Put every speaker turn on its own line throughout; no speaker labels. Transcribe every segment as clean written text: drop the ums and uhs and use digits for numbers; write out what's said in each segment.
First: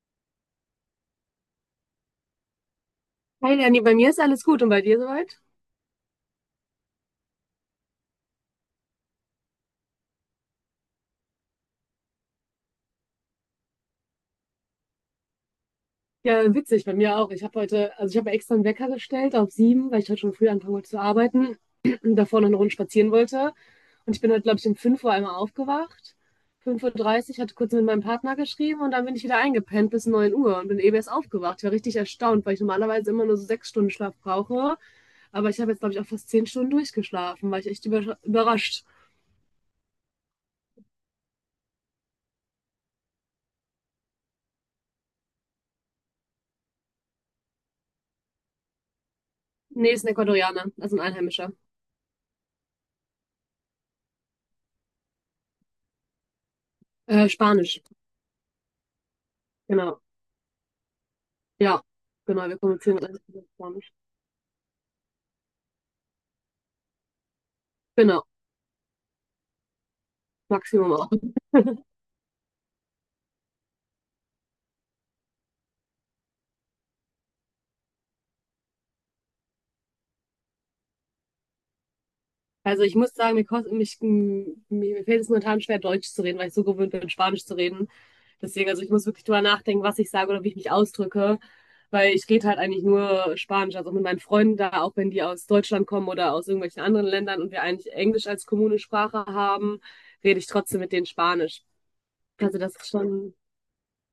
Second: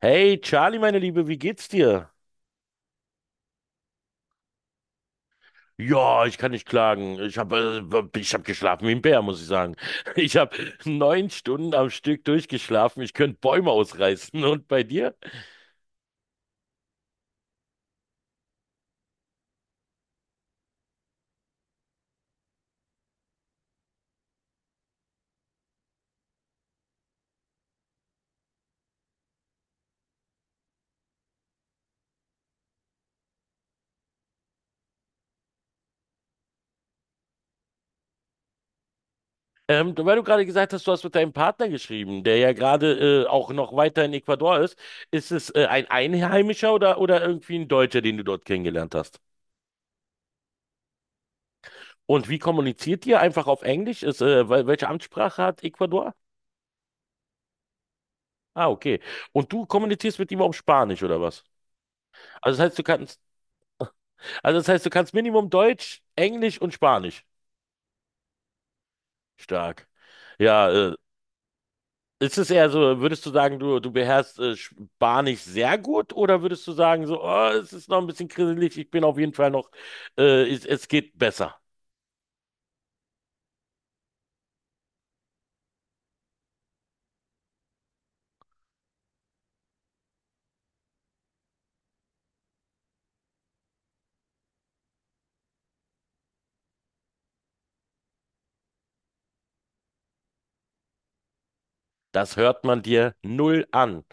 Hey Charlie, meine Liebe, wie geht's dir?
Hi Lenny, bei mir ist alles gut und bei dir soweit?
Ja, ich kann nicht klagen. Ich hab geschlafen wie ein Bär, muss ich sagen. Ich habe 9 Stunden am Stück durchgeschlafen. Ich könnte Bäume ausreißen. Und bei dir?
Ja, witzig, bei mir auch. Ich habe heute, also ich habe extra einen Wecker gestellt auf sieben, weil ich heute schon früh anfangen wollte zu arbeiten und davor noch eine Runde spazieren wollte. Und ich bin heute, glaube ich, um fünf Uhr einmal aufgewacht. Fünf Uhr dreißig, hatte kurz mit meinem Partner geschrieben und dann bin ich wieder eingepennt bis 9 Uhr und bin eben erst aufgewacht. Ich war richtig erstaunt, weil ich normalerweise immer nur so sechs Stunden Schlaf brauche. Aber ich habe jetzt, glaube ich, auch fast zehn Stunden durchgeschlafen. War ich echt überrascht.
Weil du gerade gesagt hast, du hast mit deinem Partner geschrieben, der ja gerade auch noch weiter in Ecuador ist. Ist es ein Einheimischer oder irgendwie ein Deutscher, den du dort kennengelernt hast?
Nee, ist ein Ecuadorianer, also ein Einheimischer.
Und wie kommuniziert ihr? Einfach auf Englisch? Welche Amtssprache hat Ecuador?
Spanisch,
Ah, okay. Und du
genau.
kommunizierst mit ihm auf Spanisch oder was?
Ja, genau,
Also
wir
das heißt, du
kommunizieren
kannst,
alles über Spanisch.
also das heißt, du kannst Minimum Deutsch, Englisch und Spanisch.
Genau,
Stark. Ja,
Maximum
äh,
auch.
ist es eher so, würdest du sagen, du beherrschst Spanisch sehr gut oder würdest du sagen, so, oh, es ist noch ein bisschen grisselig, ich bin auf jeden Fall noch, es geht besser.
Also ich muss sagen, mir, kost, mich, m- mir, mir fällt es momentan schwer, Deutsch zu reden, weil ich so gewöhnt bin, Spanisch zu reden. Deswegen, also ich muss wirklich drüber nachdenken, was ich sage oder wie ich mich ausdrücke, weil ich rede halt eigentlich nur Spanisch. Also auch mit meinen Freunden da, auch wenn die aus Deutschland kommen oder aus irgendwelchen anderen Ländern und wir eigentlich Englisch als kommune Sprache haben, rede ich trotzdem mit denen Spanisch.
Das
Also
hört
das
man
ist
dir
schon
null an.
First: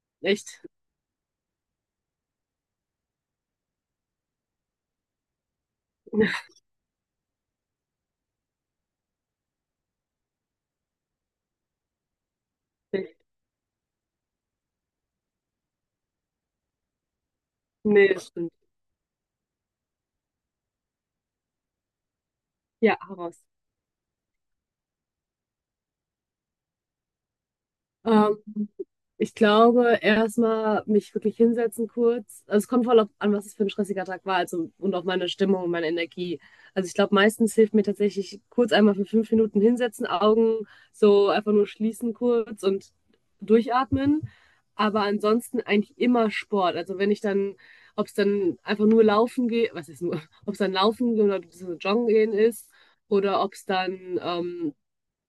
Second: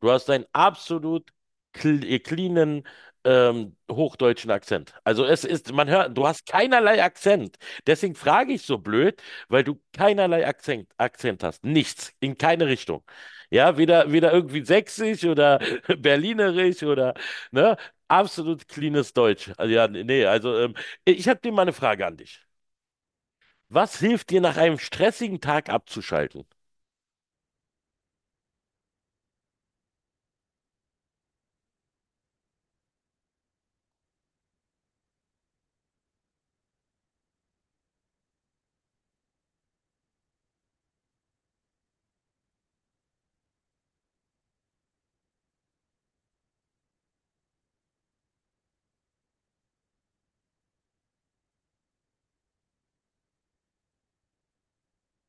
Du hast einen
echt.
absolut cleanen hochdeutschen Akzent. Also es ist, man hört, du hast keinerlei Akzent. Deswegen frage ich so blöd, weil du keinerlei Akzent hast. Nichts, in keine Richtung. Ja, weder irgendwie sächsisch oder berlinerisch oder, ne?
Nee, das stimmt.
Absolut cleanes Deutsch. Also, ja, nee, also ich habe dir mal eine Frage an dich.
Ja, heraus.
Was hilft dir nach einem stressigen Tag abzuschalten?
Ähm, Ich glaube, erstmal mich wirklich hinsetzen kurz. Also es kommt voll auf an, was es für ein stressiger Tag war, also und auf meine Stimmung und meine Energie. Also ich glaube, meistens hilft mir tatsächlich kurz einmal für fünf Minuten hinsetzen, Augen so einfach nur schließen kurz und durchatmen. Aber ansonsten eigentlich immer Sport. Also wenn ich dann, ob es dann einfach nur laufen geht, was ist nur, ob es dann laufen oder so joggen gehen ist oder ob es dann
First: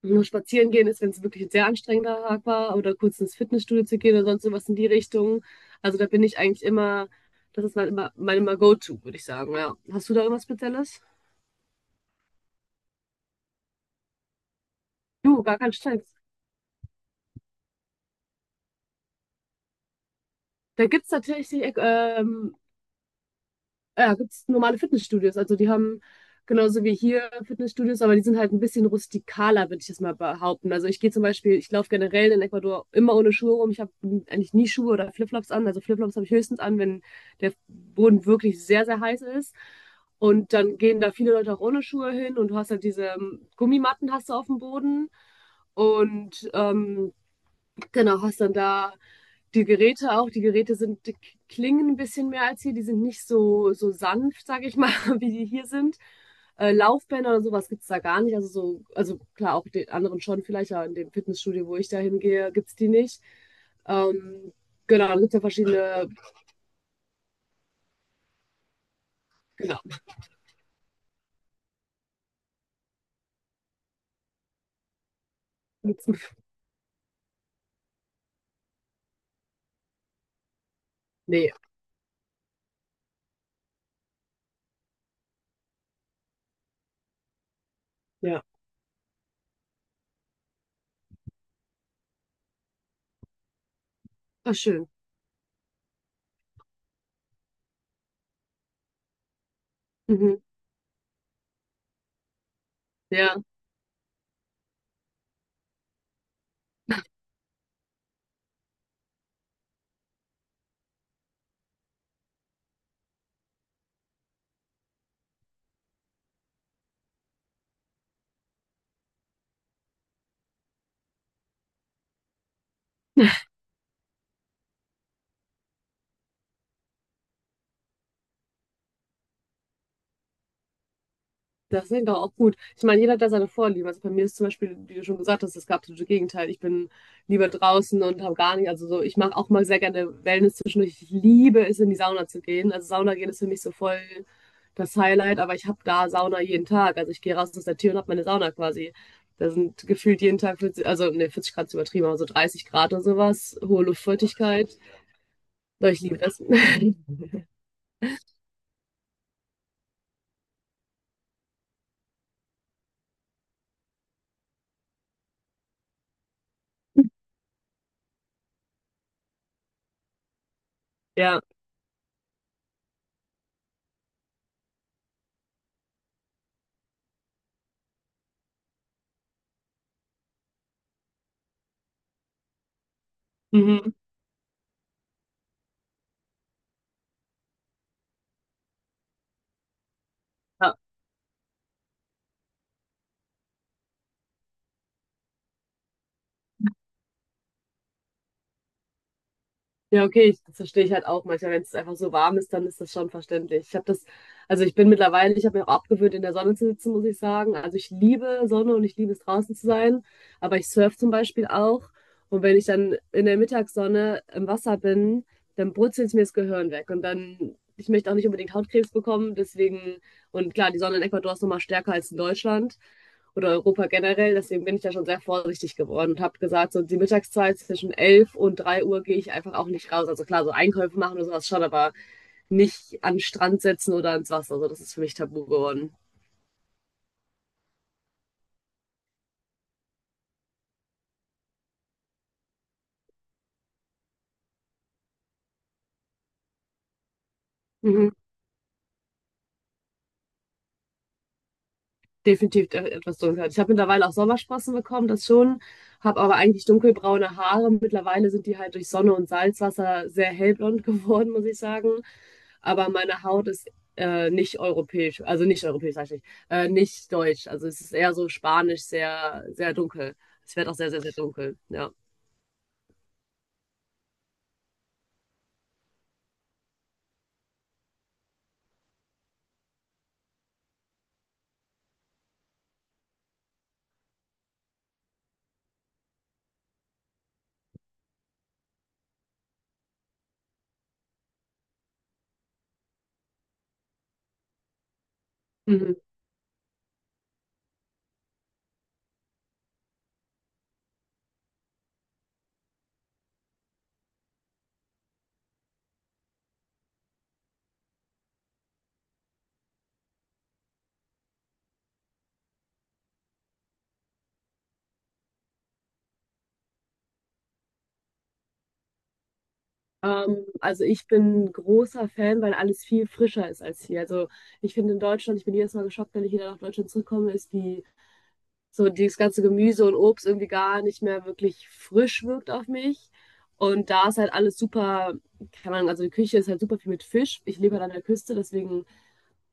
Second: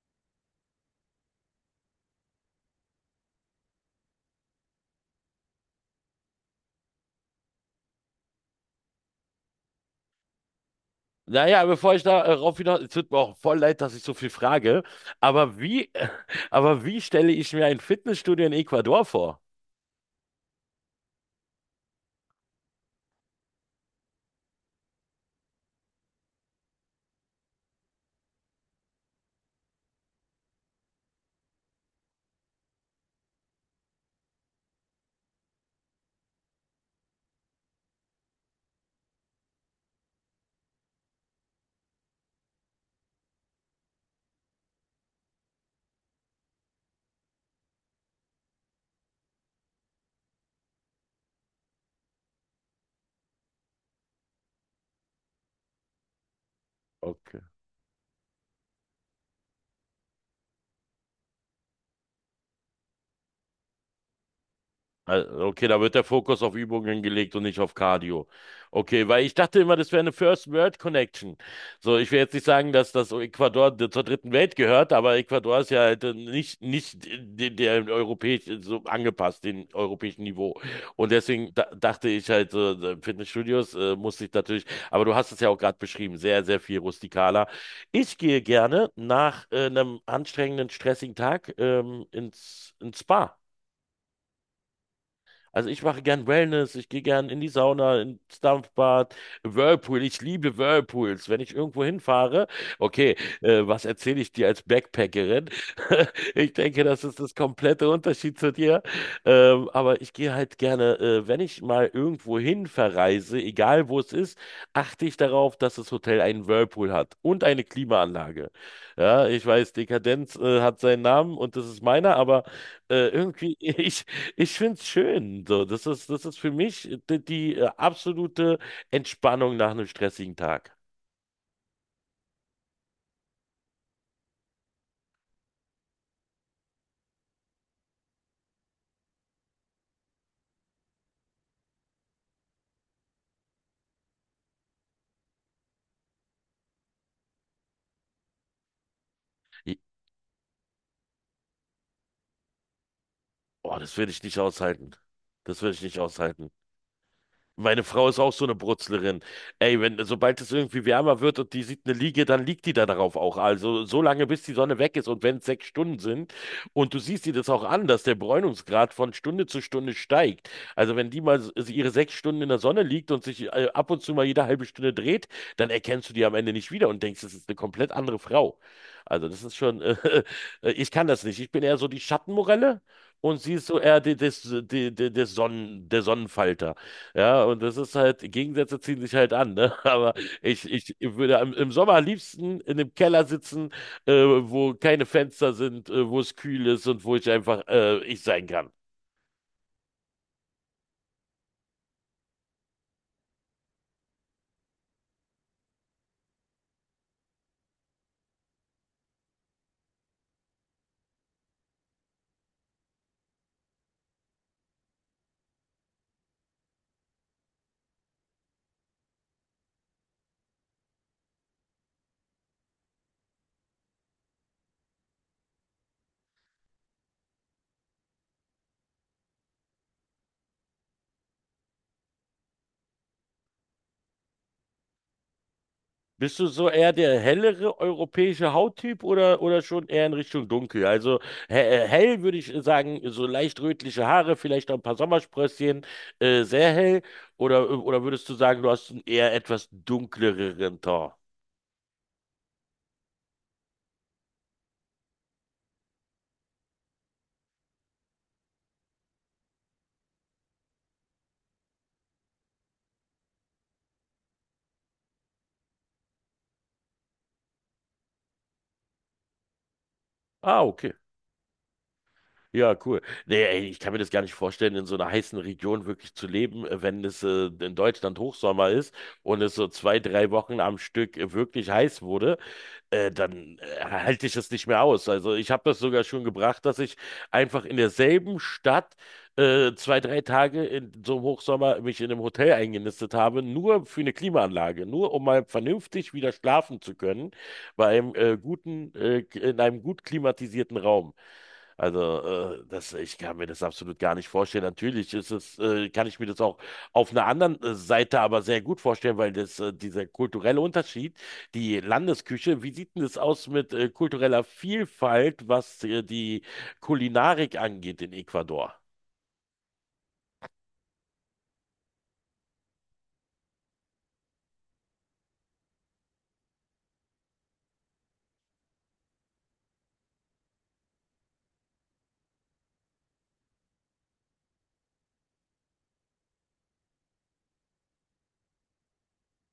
nur spazieren gehen ist, wenn es wirklich ein sehr anstrengender Tag war, oder kurz ins Fitnessstudio zu gehen oder sonst sowas in die Richtung. Also da bin ich eigentlich immer, das ist mein immer Go-To, würde ich sagen. Ja. Hast du da irgendwas Spezielles?
Naja, bevor ich darauf hinaus, es tut mir auch voll leid, dass ich so viel frage,
Du, gar
aber
kein
wie,
Stress.
aber wie stelle ich mir ein Fitnessstudio in Ecuador vor?
Da gibt es tatsächlich ja, gibt es normale Fitnessstudios. Also die haben genauso wie hier Fitnessstudios, aber die sind halt ein bisschen rustikaler, würde ich das mal behaupten. Also ich gehe zum Beispiel, ich laufe generell in Ecuador immer ohne Schuhe rum. Ich habe eigentlich nie Schuhe oder Flipflops an. Also Flipflops habe ich höchstens an, wenn der Boden wirklich sehr, sehr heiß ist. Und dann gehen da viele Leute auch ohne Schuhe hin und du hast halt diese Gummimatten hast du auf dem Boden. Und ähm, Genau, hast dann da die Geräte auch. Die Geräte sind, die klingen ein bisschen mehr als hier. Die sind nicht so, so sanft, sage ich mal, wie die hier sind. Laufbänder
Okay.
oder sowas gibt es da gar nicht. Also so, also klar, auch den anderen schon vielleicht, aber in dem Fitnessstudio, wo ich da hingehe, gibt es die nicht. Ähm, genau, dann gibt es ja
Also, okay, da wird der
verschiedene.
Fokus auf Übungen gelegt und nicht auf Cardio. Okay, weil ich dachte immer,
Genau.
das wäre eine First World Connection. So, ich will jetzt nicht sagen, dass das Ecuador zur dritten Welt gehört, aber Ecuador ist ja halt
gibt's-
nicht der europäisch so angepasst, den europäischen Niveau. Und
Nee,
deswegen da, dachte ich halt, Fitnessstudios muss ich natürlich, aber du hast es ja auch gerade beschrieben, sehr, sehr viel rustikaler. Ich gehe
ja.
gerne nach einem anstrengenden, stressigen Tag ins Spa.
Ach, schön.
Also ich mache gern Wellness, ich gehe gern in die Sauna, ins Dampfbad, Whirlpool, ich
Mhm.
liebe Whirlpools. Wenn ich irgendwo hinfahre, okay,
Ja.
was erzähle ich dir als Backpackerin? Ich denke, das ist das komplette Unterschied zu dir. Aber ich gehe halt gerne, wenn ich mal irgendwo hin verreise, egal wo es ist, achte ich darauf, dass das Hotel einen Whirlpool hat und eine Klimaanlage. Ja, ich weiß, Dekadenz, hat seinen Namen und das ist meiner, aber irgendwie, ich finde es schön. So, das ist für mich die absolute Entspannung nach einem stressigen Tag.
Das ist doch auch gut. Ich meine, jeder hat da seine Vorlieben. Also bei mir ist zum Beispiel, wie du schon gesagt hast, das absolute Gegenteil. Ich bin lieber draußen und habe gar nicht. Also so, ich mache auch mal sehr gerne Wellness zwischendurch. Ich liebe es, in die Sauna zu gehen. Also Sauna gehen ist für mich so voll das Highlight, aber ich habe da Sauna jeden Tag. Also ich gehe raus aus der Tür und habe meine Sauna quasi. Da
Ich,
sind gefühlt jeden Tag 40, also ne, 40 Grad ist übertrieben, aber so 30 Grad oder sowas,
oh,
hohe
das würde ich nicht
Luftfeuchtigkeit.
aushalten. Das würde ich
Doch
nicht
ich liebe das.
aushalten. Meine Frau ist auch so eine Brutzlerin. Ey, wenn, sobald es irgendwie wärmer wird und die sieht eine Liege, dann liegt die da darauf auch. Also so lange, bis die Sonne weg ist und wenn es 6 Stunden sind und du siehst dir das auch an, dass der Bräunungsgrad von Stunde zu Stunde steigt. Also wenn die mal
Ja.
ihre 6 Stunden in der Sonne liegt und sich ab und zu mal jede halbe Stunde dreht, dann erkennst du die am Ende nicht wieder und denkst, das ist eine komplett andere Frau. Also das ist schon, ich kann das nicht. Ich bin eher so die Schattenmorelle und sie ist so
Mhm.
eher die, des, die, die, des Sonnen, der Sonnenfalter. Ja, und das ist halt, Gegensätze ziehen sich halt an, ne? Aber ich,
Ja,
ich würde im Sommer am liebsten in einem Keller sitzen, wo keine Fenster sind, wo es kühl ist und wo ich einfach ich sein kann.
Ja, okay, ich, das verstehe ich halt auch manchmal. Wenn es einfach so warm ist, dann ist das schon verständlich. Ich habe das, also ich bin mittlerweile, ich habe mir auch abgewöhnt, in der Sonne zu sitzen, muss ich sagen. Also ich liebe Sonne und ich liebe es draußen zu sein, aber ich surf zum Beispiel auch. Und wenn ich dann in der Mittagssonne im Wasser bin, dann brutzelt mir das Gehirn weg. Und dann, ich möchte auch nicht unbedingt Hautkrebs bekommen, deswegen, und klar, die Sonne in Ecuador ist nochmal stärker als in Deutschland oder Europa generell. Deswegen bin ich da schon sehr vorsichtig geworden und habe gesagt, so die Mittagszeit zwischen 11 und 3 Uhr gehe ich einfach auch nicht raus. Also klar, so Einkäufe machen oder sowas schon, aber nicht an den Strand setzen oder ins Wasser. Also das ist für mich tabu geworden.
Bist du so eher der hellere europäische Hauttyp oder, schon eher in Richtung dunkel? Also he hell würde ich sagen, so leicht rötliche Haare, vielleicht noch ein paar Sommersprösschen, sehr hell. Oder
Mhm.
würdest du sagen, du hast einen eher etwas dunkleren Ton?
Definitiv etwas dunkler. Ich habe mittlerweile auch Sommersprossen bekommen, das schon, habe aber eigentlich dunkelbraune Haare. Mittlerweile sind die halt durch Sonne und Salzwasser sehr hellblond geworden, muss ich sagen. Aber meine Haut ist nicht europäisch, also nicht europäisch, sag ich nicht, nicht deutsch. Also es ist eher so spanisch, sehr, sehr dunkel. Es
Ah,
wird auch sehr,
okay.
sehr, sehr dunkel, ja.
Ja, cool. Nee, ey, ich kann mir das gar nicht vorstellen, in so einer heißen Region wirklich zu leben, wenn es in Deutschland Hochsommer ist und es so zwei, drei Wochen am Stück wirklich heiß wurde dann halte ich es nicht mehr aus. Also ich habe das sogar schon gebracht, dass ich einfach in derselben Stadt zwei, drei Tage in so einem Hochsommer mich in einem Hotel eingenistet habe, nur für eine Klimaanlage, nur um mal
Mhm.
vernünftig wieder schlafen zu können, bei einem guten, in einem gut klimatisierten Raum. Also, das, ich kann mir das absolut gar nicht vorstellen. Natürlich ist es, kann ich mir das auch auf einer anderen Seite aber sehr gut vorstellen, weil das, dieser kulturelle Unterschied die Landesküche, wie sieht denn das aus mit kultureller Vielfalt, was die Kulinarik angeht in Ecuador?
Also ich bin großer Fan, weil alles viel frischer ist als hier. Also ich finde in Deutschland, ich bin jedes Mal geschockt, wenn ich wieder nach Deutschland zurückkomme, ist die so dieses ganze Gemüse und Obst irgendwie gar nicht mehr wirklich frisch wirkt auf mich. Und da ist halt alles super, kann man, also die Küche ist halt super viel mit Fisch. Ich lebe halt an der Küste, deswegen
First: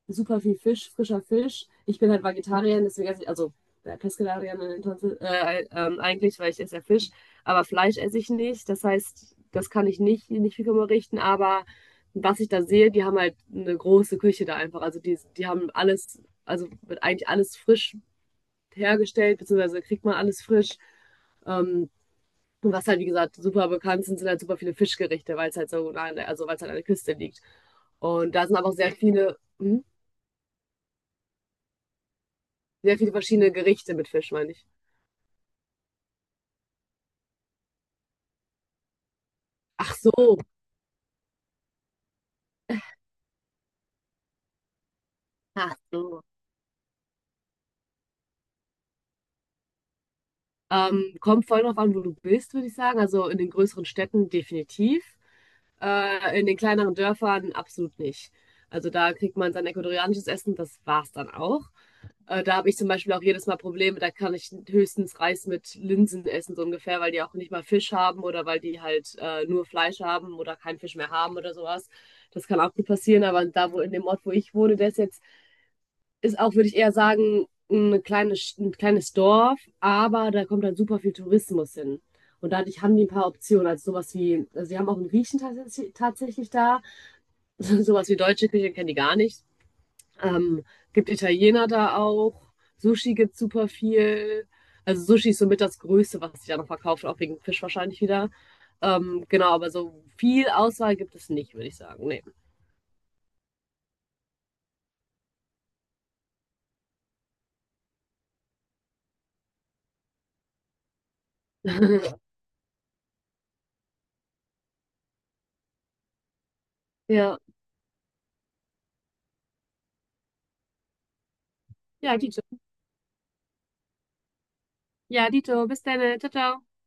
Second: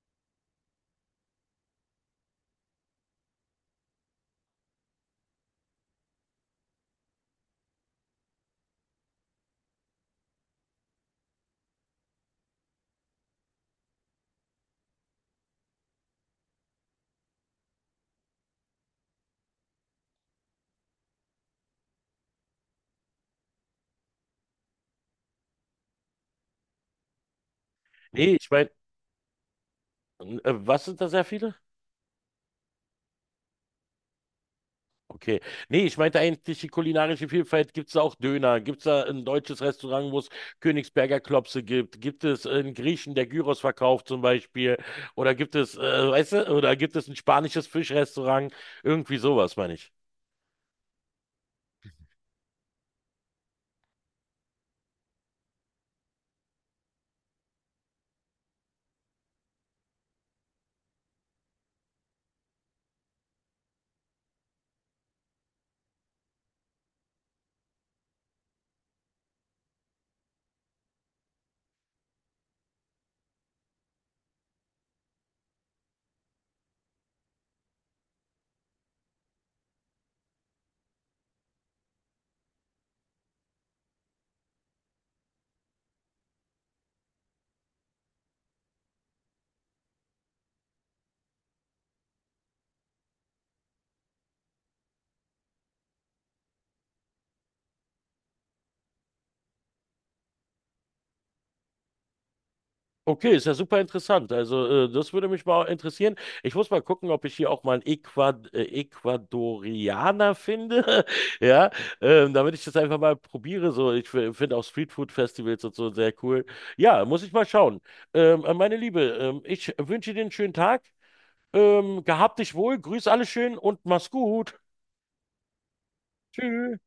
super viel Fisch, frischer Fisch. Ich bin halt Vegetarier, deswegen esse ich, also ja, Pescetarier eigentlich, weil ich esse ja Fisch, aber Fleisch esse ich nicht. Das heißt, das kann ich nicht viel darüber richten, aber was ich da sehe, die haben halt eine große Küche da einfach. Also die haben alles, also wird eigentlich alles frisch hergestellt, beziehungsweise kriegt man alles frisch. Ähm, und was halt, wie gesagt, super bekannt sind, sind halt super viele Fischgerichte, weil es halt so, nah an der- also weil es halt an der Küste liegt. Und
Nee,
da
ich
sind aber
meine,
auch sehr viele. Hm?
was sind da sehr viele?
Sehr viele verschiedene Gerichte mit Fisch, meine ich.
Okay. Nee, ich meinte eigentlich die kulinarische Vielfalt. Gibt es da auch Döner? Gibt es da ein deutsches
Ach
Restaurant, wo es
so.
Königsberger Klopse gibt? Gibt es einen Griechen, der Gyros verkauft zum Beispiel? Oder gibt es,
Ach so.
weißt du, oder gibt es ein spanisches Fischrestaurant? Irgendwie sowas, meine ich.
Kommt voll drauf an, wo du bist, würde ich sagen. Also in den größeren Städten definitiv. In den kleineren Dörfern absolut nicht. Also da kriegt man sein ecuadorianisches Essen, das war's dann auch. Da habe ich zum Beispiel auch jedes Mal Probleme, da kann ich höchstens Reis mit Linsen essen, so ungefähr, weil die auch nicht mal Fisch haben oder weil die halt nur Fleisch haben oder keinen Fisch mehr haben oder sowas. Das kann auch gut passieren, aber da, wo in dem Ort, wo ich wohne, der ist jetzt ist auch, würde ich eher sagen, eine kleine, Sch- ein kleines Dorf, aber da kommt halt super viel Tourismus hin. Und dadurch haben die ein paar Optionen. Also sowas wie, also die haben auch einen Griechen tatsächlich da. Sowas wie deutsche Küche kennen die gar nicht. Ähm, gibt Italiener da auch. Sushi gibt super viel. Also Sushi ist somit das Größte, was sich da noch verkauft, auch wegen Fisch wahrscheinlich wieder. Genau, aber so viel Auswahl gibt es nicht, würde ich sagen. Nee.
Okay, ist ja super interessant. Also, das würde mich mal interessieren. Ich muss mal gucken, ob ich hier auch mal einen Ecuadorianer finde. Ja, damit ich das einfach mal probiere. So, ich finde auch Streetfood-Festivals und so sehr cool. Ja, muss ich
Ja.
mal schauen. Meine Liebe, ich wünsche dir einen schönen Tag. Gehabt dich wohl, grüß alle schön und mach's gut.
Ja, Dito, bis dann. Ciao, ciao.
Tschüss.